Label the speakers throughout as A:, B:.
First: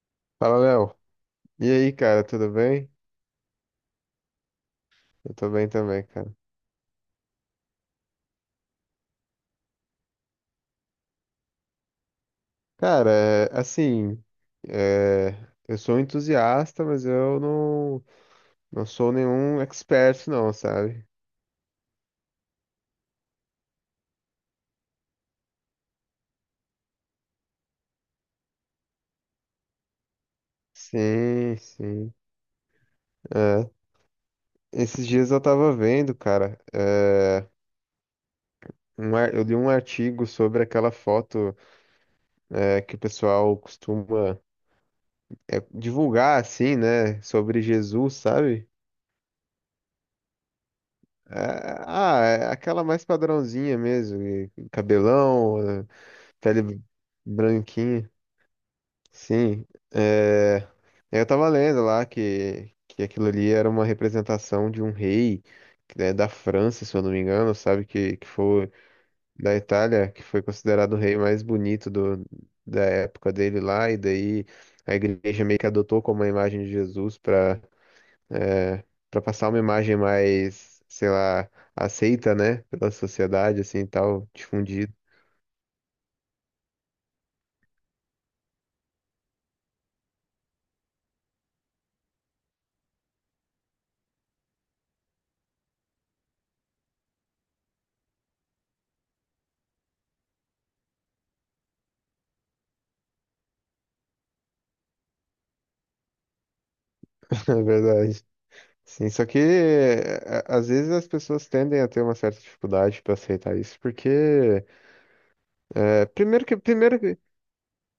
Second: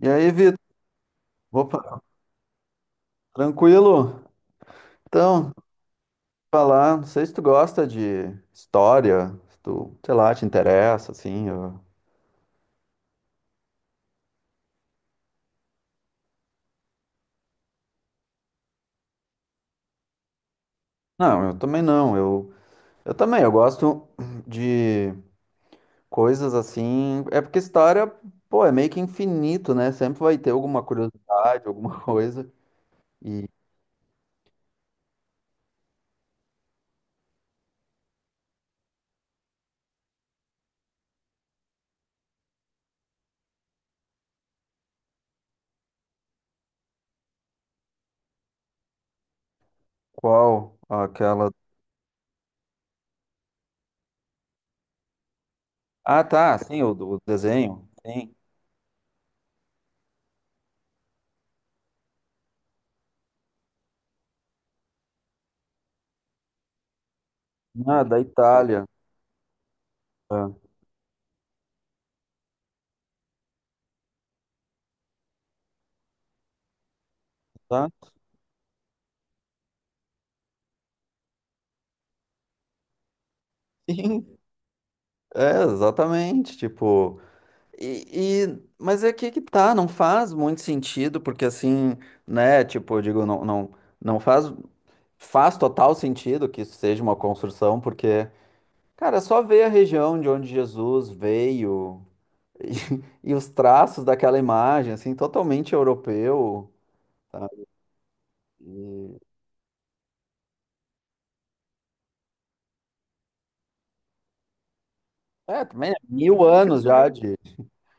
A: E aí, Vitor?
B: Fala, Léo. E aí,
A: Opa,
B: cara, tudo bem?
A: tranquilo?
B: Eu tô
A: Então,
B: bem também, cara.
A: falar, não sei se tu gosta de história, se tu, sei lá, te interessa, assim.
B: Cara, é, assim, é, eu sou um entusiasta, mas eu não, não sou nenhum expert, não, sabe?
A: Não, eu também não. Eu gosto de coisas assim. É porque história, pô, é meio que infinito, né? Sempre vai ter alguma
B: Sim,
A: curiosidade, alguma
B: sim.
A: coisa. E
B: É. Esses dias eu tava vendo, cara, eu li um artigo sobre aquela foto, que o pessoal costuma, divulgar, assim, né, sobre Jesus, sabe?
A: qual aquela.
B: É, Ah, é aquela mais padrãozinha mesmo, e cabelão,
A: Ah, tá, sim,
B: pele
A: o, do o desenho.
B: branquinha,
A: Sim.
B: sim. É, eu tava lendo lá que, aquilo ali era uma representação de um rei, né, da França, se eu não me engano, sabe?
A: Ah,
B: Que,
A: da
B: que foi
A: Itália.
B: da Itália, que foi
A: Ah,
B: considerado o rei mais bonito do, da época dele lá, e daí a igreja meio que adotou como a imagem de Jesus para
A: tá.
B: é, para passar uma imagem mais, sei lá, aceita, né, pela sociedade, assim, e tal,
A: Sim,
B: difundida,
A: é, exatamente. Tipo. Mas é que tá, não faz muito sentido, porque assim, né, tipo, eu digo, não faz, faz total sentido que isso seja uma construção, porque, cara, é só ver a região de onde Jesus veio e os traços daquela imagem, assim, totalmente europeu.
B: na verdade. Sim,
A: E,
B: só que é, às vezes as pessoas tendem a ter uma certa dificuldade para aceitar isso, porque
A: é, também é mil
B: primeiro que
A: anos
B: primeiro
A: já
B: que
A: de.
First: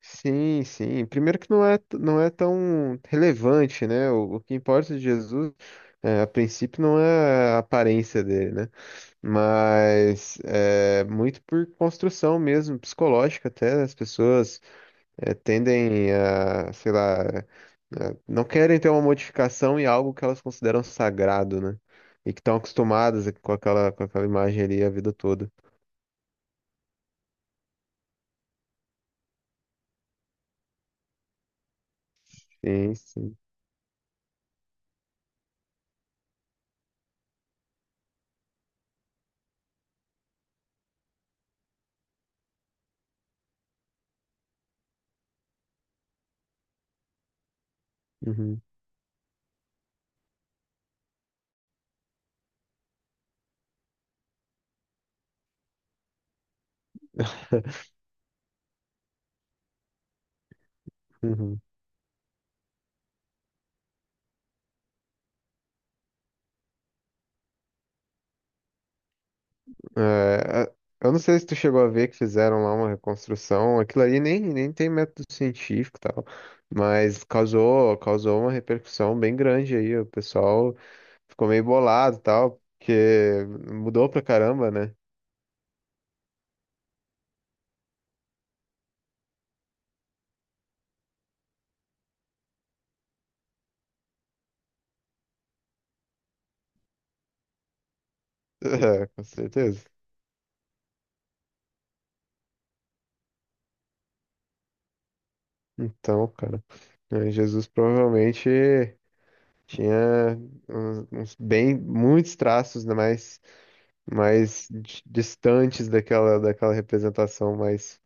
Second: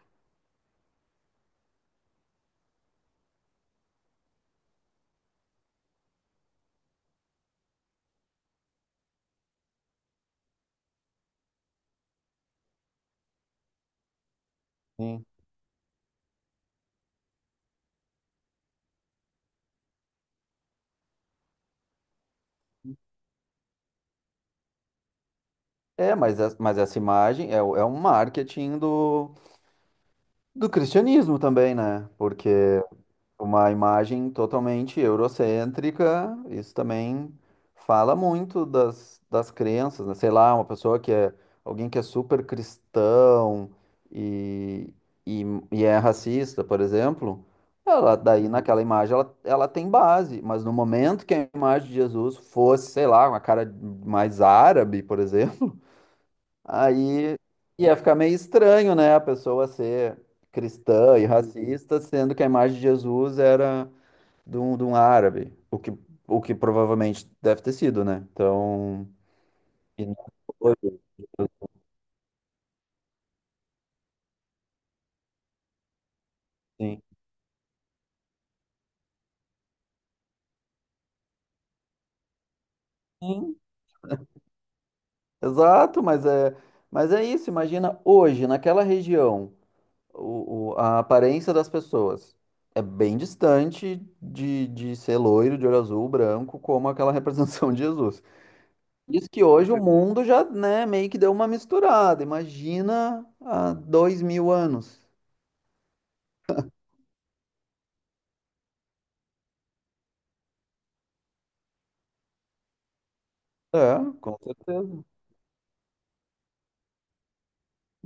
B: sim, sim, primeiro que não é tão relevante, né? O que importa de Jesus a princípio não é a aparência dele, né? Mas é muito por construção mesmo psicológica até as pessoas
A: Sim.
B: tendem a, sei lá, não querem ter uma modificação em algo que elas consideram sagrado, né? E que estão acostumadas com aquela imagem ali a vida toda.
A: É, mas, mas essa imagem é, é um marketing do, do cristianismo também, né? Porque.
B: Sim, sim.
A: Uma imagem totalmente eurocêntrica, isso também fala muito das, das crenças, né? Sei lá, uma pessoa que é alguém que é super cristão e, e, e é racista, por exemplo, ela daí
B: Uhum.
A: naquela imagem ela, ela tem base, mas no momento que a imagem de Jesus fosse, sei lá, uma cara mais árabe, por exemplo, aí ia ficar meio estranho, né? A pessoa ser cristã e
B: Uhum.
A: racista, sendo que a imagem de Jesus era de um árabe, o que provavelmente deve ter sido, né? Então, e não
B: É, a-
A: foi,
B: eu não sei se tu chegou a ver que fizeram lá uma reconstrução. Aquilo ali nem tem método científico e tal,
A: sim.
B: mas causou uma repercussão bem grande aí. O pessoal ficou meio bolado e tal, porque
A: Sim,
B: mudou pra caramba, né?
A: exato, mas é isso. Imagina hoje, naquela região, a aparência das pessoas é bem distante de ser loiro, de olho azul, branco, como aquela representação de Jesus.
B: É, com
A: Isso que hoje o
B: certeza.
A: mundo já, né, meio que deu uma misturada. Imagina há 2000 anos.
B: Então, cara, Jesus provavelmente tinha uns bem muitos traços, né, mais
A: É, com
B: mais
A: certeza.
B: distantes daquela representação mais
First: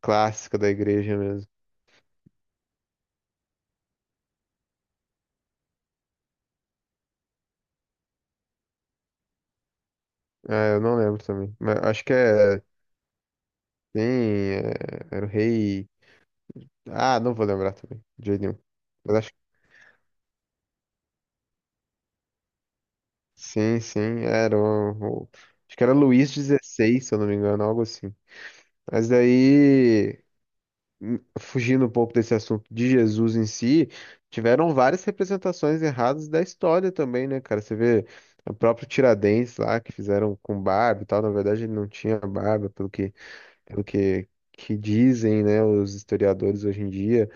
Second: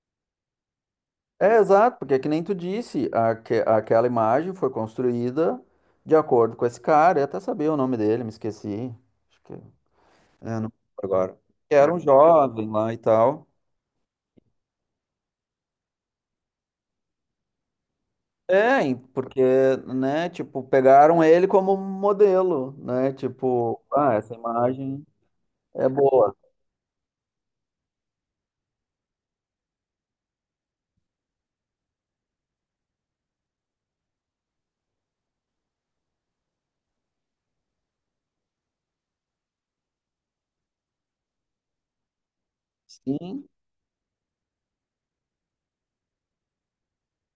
B: clássica da igreja mesmo.
A: É, exato, porque é que nem tu disse, aquela imagem foi construída de acordo com esse cara, eu até sabia o nome dele, me esqueci. Acho que é, não lembro
B: Ah, eu não lembro
A: agora.
B: também.
A: Que
B: Mas
A: era um
B: acho que é
A: jovem lá e tal.
B: tem era o rei. Ah, não vou lembrar também, de jeito nenhum.
A: É, e
B: Mas acho que
A: porque, né, tipo, pegaram ele como modelo, né?
B: sim,
A: Tipo,
B: sim,
A: ah, essa
B: era
A: imagem
B: acho que
A: é
B: era Luís
A: boa.
B: dezesseis se eu não me engano, algo assim. Mas daí fugindo um pouco desse assunto de Jesus em si, tiveram várias representações erradas da história também, né, cara? Você vê o próprio Tiradentes lá, que fizeram com barba e tal, na verdade ele não tinha barba, pelo que,
A: Sim.
B: pelo que, que dizem, né, os historiadores hoje em dia.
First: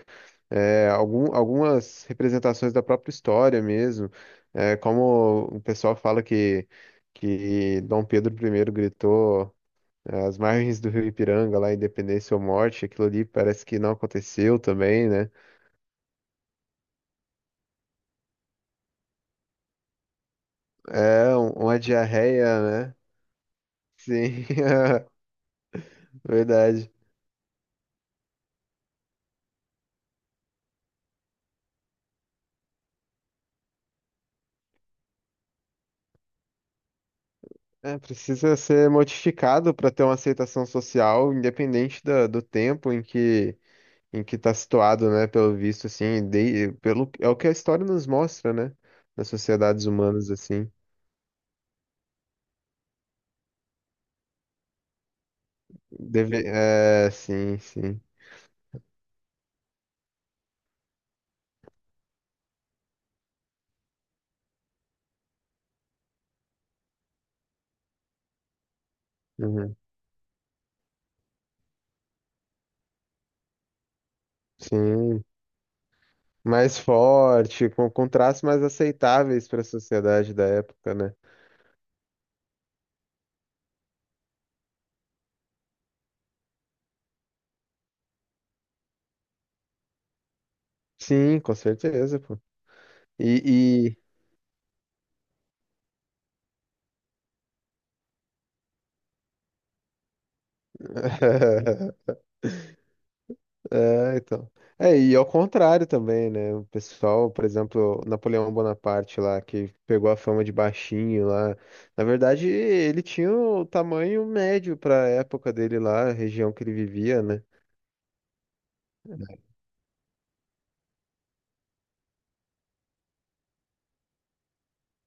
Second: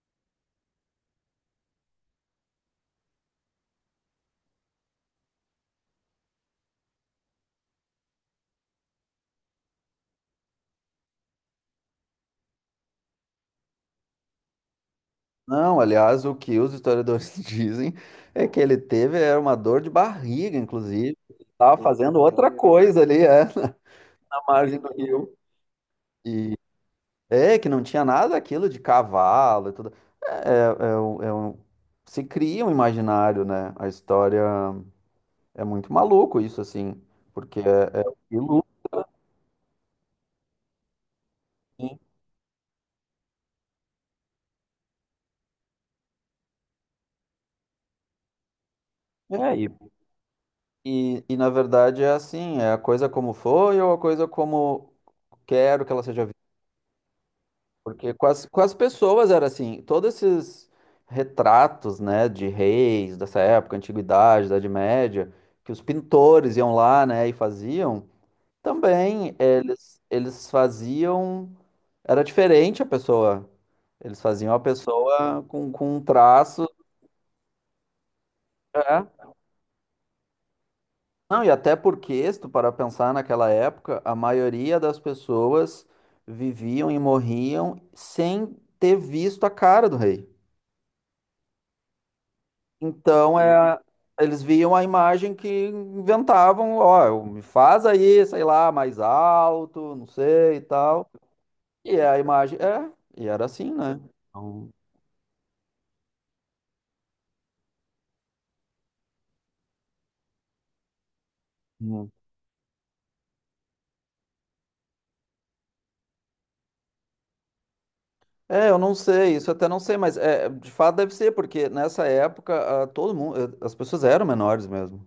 B: É, algumas representações da própria história mesmo, como o pessoal fala que, Dom Pedro I gritou As margens do Rio Ipiranga, lá, Independência ou Morte. Aquilo ali parece que não aconteceu também, né?
A: Não, aliás, o que os historiadores dizem é que ele teve era uma dor de barriga, inclusive.
B: É
A: Ele
B: uma
A: tava fazendo outra
B: diarreia, né?
A: coisa ali, é, na
B: Sim,
A: margem do rio.
B: verdade.
A: É, que não tinha nada aquilo de cavalo e tudo. É, é, é um- é um- Se cria um imaginário, né? A história é muito maluco isso, assim, porque
B: É,
A: é, é o que
B: precisa ser
A: ilustra,
B: modificado para ter uma aceitação social,
A: né?
B: independente do tempo em que está situado, né? Pelo visto, assim, é o que a história nos mostra, né? Das
A: É,
B: sociedades humanas, assim.
A: na verdade é assim, é a coisa como foi ou a coisa como quero que ela seja
B: Deve,
A: vista.
B: é, sim, sim.
A: Porque com as pessoas era assim, todos esses retratos, né, de reis dessa época, antiguidade, Idade Média, que os pintores iam lá, né, e faziam. Também
B: Uhum.
A: eles faziam. Era diferente a pessoa. Eles faziam a
B: Sim,
A: pessoa com um traço.
B: mais forte, com, traços mais
A: É.
B: aceitáveis para a sociedade da época, né?
A: Não, e até porque, se tu parar pra pensar naquela época, a maioria das pessoas viviam e morriam sem ter visto a cara do rei.
B: Sim, com certeza, pô.
A: Então é,
B: E, e...
A: eles viam a imagem que inventavam, ó, me faz aí, sei lá, mais alto, não sei e tal. E é a imagem, é, e era assim, né?
B: É, então.
A: Então,
B: É, e ao contrário também, né? O pessoal, por exemplo, Napoleão Bonaparte lá, que pegou a fama de baixinho lá. Na
A: hum.
B: verdade, ele tinha o tamanho médio para a época dele lá, a região que ele vivia, né?
A: É, eu não sei, isso eu até não sei, mas é, de fato deve ser, porque nessa época ah, todo mundo, as pessoas eram menores mesmo.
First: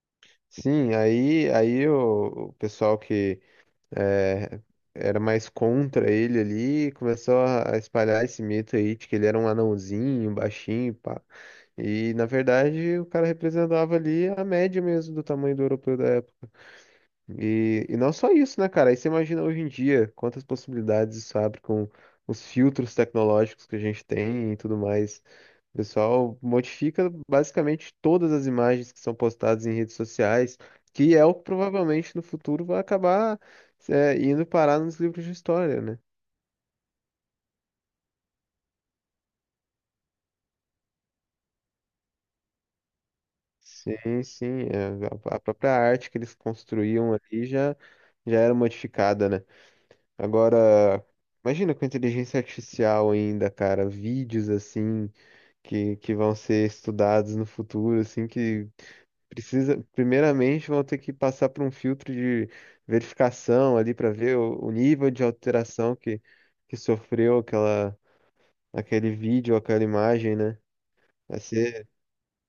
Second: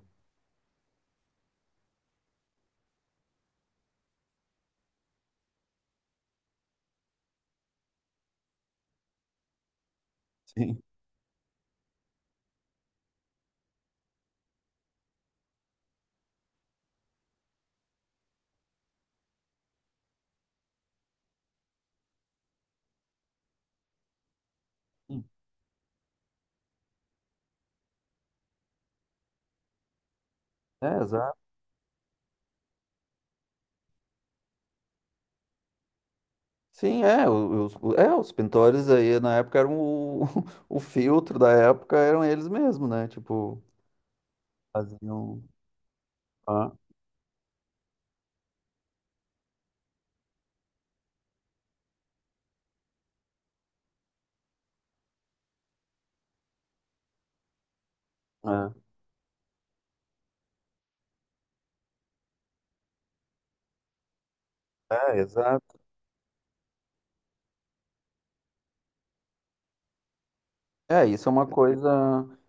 B: Sim, aí o pessoal que é, era mais contra ele ali, e começou a espalhar esse mito aí de que ele era um anãozinho, um
A: Sim.
B: baixinho, pá. E na verdade o cara representava ali a média mesmo do tamanho do europeu da época. E não só isso, né, cara? Aí você imagina hoje em dia quantas possibilidades isso abre com os filtros tecnológicos que a gente tem e tudo mais.
A: Sim.
B: O pessoal modifica basicamente todas as imagens que são postadas em redes sociais,
A: É,
B: que é o
A: exato.
B: que provavelmente no futuro vai acabar, indo parar nos livros de história, né?
A: Sim, é, é, os pintores aí na época eram o, o filtro da época, eram eles mesmo, né? Tipo,
B: Sim, sim. A
A: faziam.
B: própria arte que eles
A: Ah,
B: construíam ali já, era modificada, né? Agora, imagina com a inteligência artificial ainda, cara, vídeos assim que, vão ser estudados no futuro, assim, que precisa, primeiramente, vão ter que passar por um filtro de verificação ali para ver o
A: é,
B: nível
A: é,
B: de
A: exato.
B: alteração que, sofreu aquele vídeo, aquela imagem, né?
A: É, isso é
B: Vai
A: uma
B: ser,
A: coisa,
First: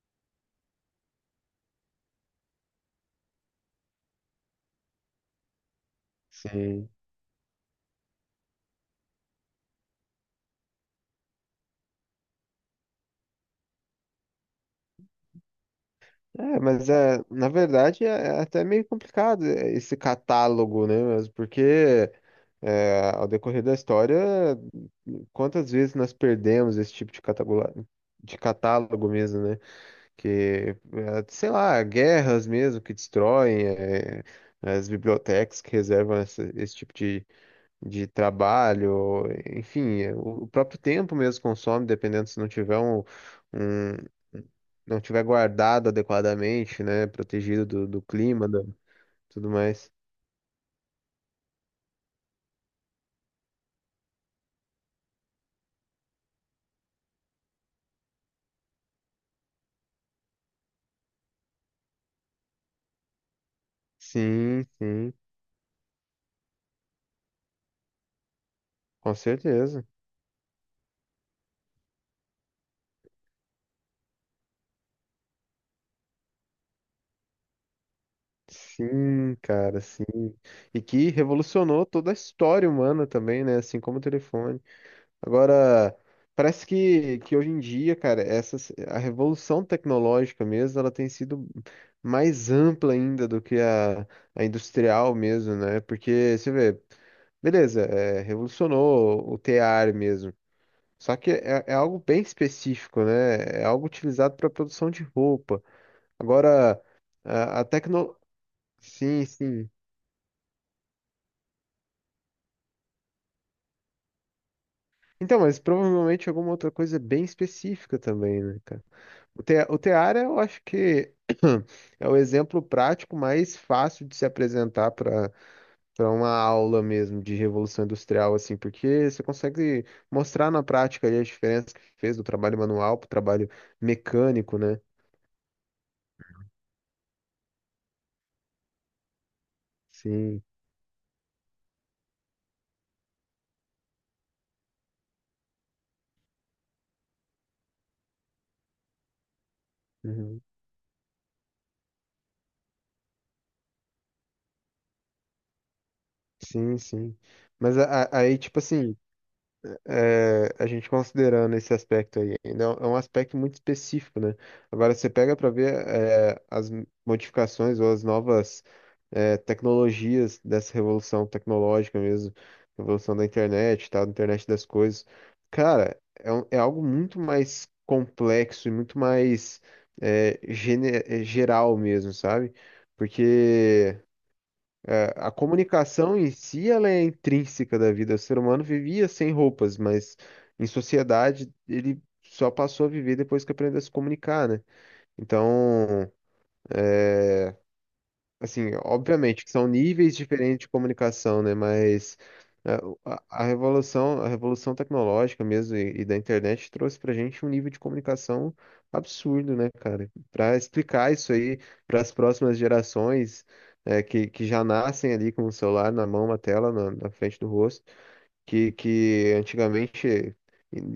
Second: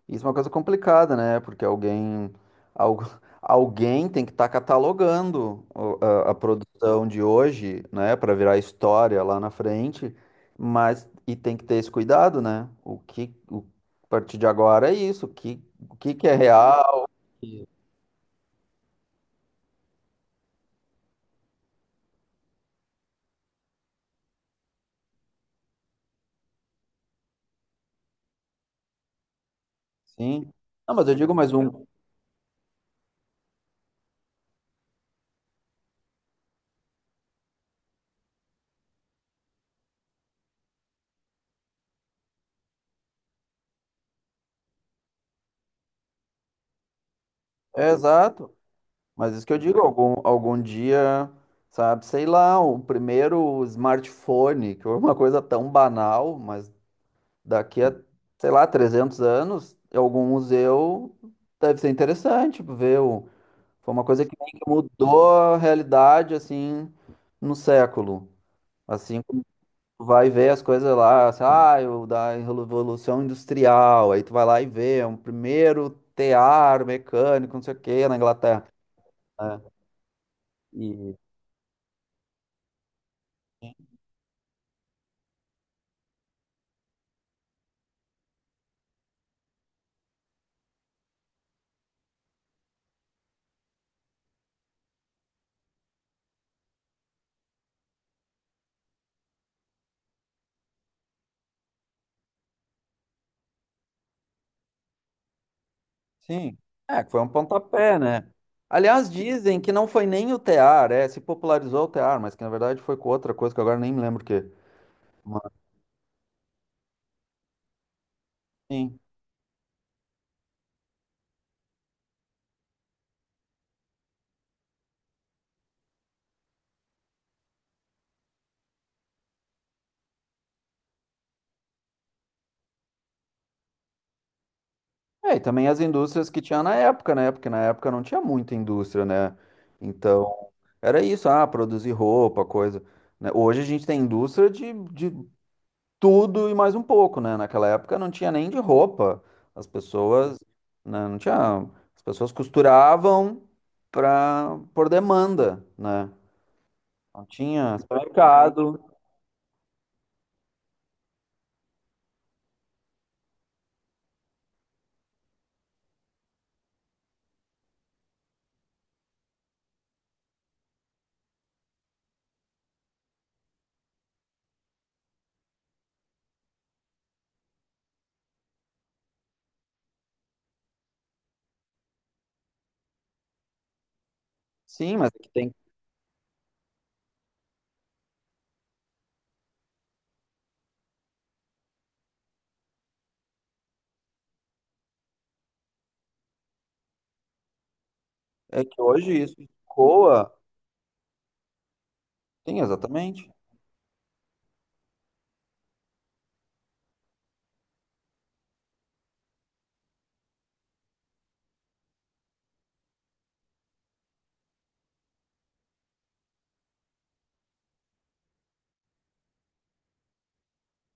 A: isso é uma coisa complicada, né? Porque alguém, algu- alguém tem que estar catalogando a
B: sim.
A: produção de hoje, né, para virar história lá na frente, mas e tem que ter esse cuidado, né? O que, a partir de agora é isso, o que que é
B: É, mas
A: real,
B: é, na verdade é até meio complicado é, esse catálogo, né? Mas porque ao decorrer da história, quantas vezes nós perdemos esse tipo de catálogo mesmo, né?
A: sim?
B: Que,
A: Não, mas eu digo
B: sei
A: mais
B: lá,
A: um,
B: guerras mesmo que destroem, as bibliotecas que reservam esse tipo de trabalho, enfim, o próprio tempo mesmo consome, dependendo se não tiver um, um- não tiver guardado adequadamente, né, protegido do,
A: é
B: do clima,
A: exato, mas isso
B: tudo
A: que eu digo,
B: mais.
A: algum, algum dia, sabe, sei lá, o primeiro smartphone, que é uma coisa tão banal, mas daqui a, sei lá, 300 anos, em algum museu deve ser interessante, tipo, ver o... Foi uma coisa que meio
B: Sim,
A: que
B: sim,
A: mudou a realidade, assim, no século.
B: com
A: Assim, como
B: certeza.
A: tu vai ver as coisas lá, assim, ah, o da Revolução Industrial, aí tu vai lá e vê, é um primeiro tear mecânico, não sei o quê, na Inglaterra.
B: Sim,
A: Né?
B: cara, sim. E que
A: E,
B: revolucionou toda a história humana também, né? Assim como o telefone. Agora, parece que, hoje em dia, cara, a revolução tecnológica mesmo, ela tem sido mais ampla ainda do que a industrial mesmo, né? Porque, você vê, beleza, revolucionou o tear mesmo. Só que é algo bem específico, né? É algo utilizado para produção de roupa.
A: sim,
B: Agora,
A: é, que foi um
B: a
A: pontapé,
B: tecno...
A: né? Aliás,
B: Sim,
A: dizem
B: sim.
A: que não foi nem o tear, é, se popularizou o tear, mas que na verdade foi com outra coisa que agora nem me lembro o quê.
B: Então,
A: Mas,
B: mas provavelmente alguma outra coisa bem específica também, né, cara?
A: sim.
B: O Teara, eu acho que é o exemplo prático mais fácil de se apresentar para uma aula mesmo de Revolução Industrial, assim, porque você consegue mostrar na prática ali a diferença que fez do trabalho manual para o trabalho mecânico, né?
A: É, e também as indústrias que tinha na época, né? Porque na época não tinha muita indústria, né? Então,
B: Sim,
A: era isso, ah, produzir roupa, coisa. Né? Hoje a gente tem indústria de tudo e mais um pouco, né? Naquela época não tinha nem de roupa. As pessoas,
B: uhum.
A: né, não tinha. As pessoas costuravam pra, por demanda, né?
B: Sim, sim.
A: Não tinha
B: Mas aí, tipo
A: supermercado.
B: assim, a gente considerando esse aspecto aí, ainda é um aspecto muito específico, né? Agora você pega para ver as modificações ou as novas tecnologias dessa revolução tecnológica mesmo, revolução da internet, tal, da internet das coisas. Cara, é algo muito mais complexo e muito mais geral mesmo, sabe? Porque
A: Sim, mas é que
B: a
A: tem,
B: comunicação em si, ela é intrínseca da vida. O ser humano vivia sem roupas, mas em sociedade ele só passou a viver depois que aprendeu a se comunicar, né? Então,
A: é
B: assim,
A: que hoje isso
B: obviamente que são níveis
A: ecoa.
B: diferentes de comunicação, né? Mas
A: Sim, exatamente.
B: a revolução tecnológica mesmo e da internet trouxe pra gente um nível de comunicação absurdo, né, cara? Para explicar isso aí para as próximas gerações que, já nascem ali com o celular na mão, uma tela na frente do rosto, que, antigamente,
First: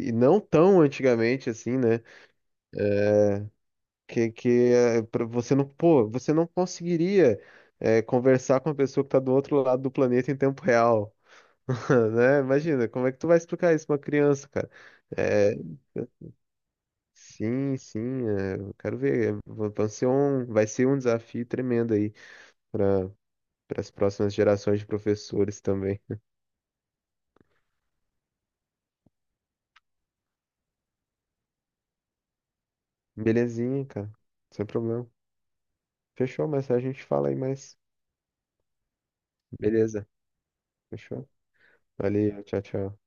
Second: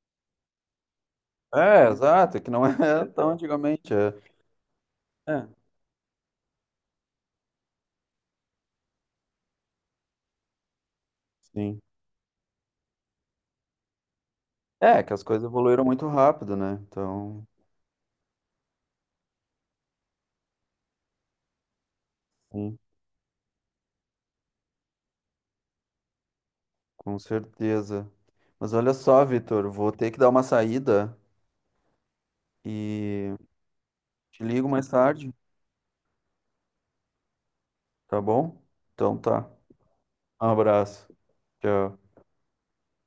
B: e não tão antigamente assim,
A: É,
B: né?
A: exato, que não é tão antigamente. É,
B: Que, pra
A: é,
B: você não, pô, você não conseguiria conversar com a pessoa que está do outro lado do planeta em tempo real,
A: sim.
B: né? Imagina, como é que tu vai explicar isso pra uma criança, cara?
A: É, que as coisas
B: É,
A: evoluíram muito rápido, né? Então,
B: sim, sim, eu quero ver, vai ser um desafio tremendo aí
A: sim,
B: para as próximas gerações de professores também.
A: com certeza. Mas olha só, Vitor, vou ter que dar uma saída e
B: Belezinha, cara,
A: te
B: sem
A: ligo mais
B: problema.
A: tarde,
B: Fechou, mas a gente fala aí mais.
A: tá bom? Então tá.
B: Beleza,
A: Um abraço.
B: fechou?
A: Tchau.
B: Valeu, tchau, tchau.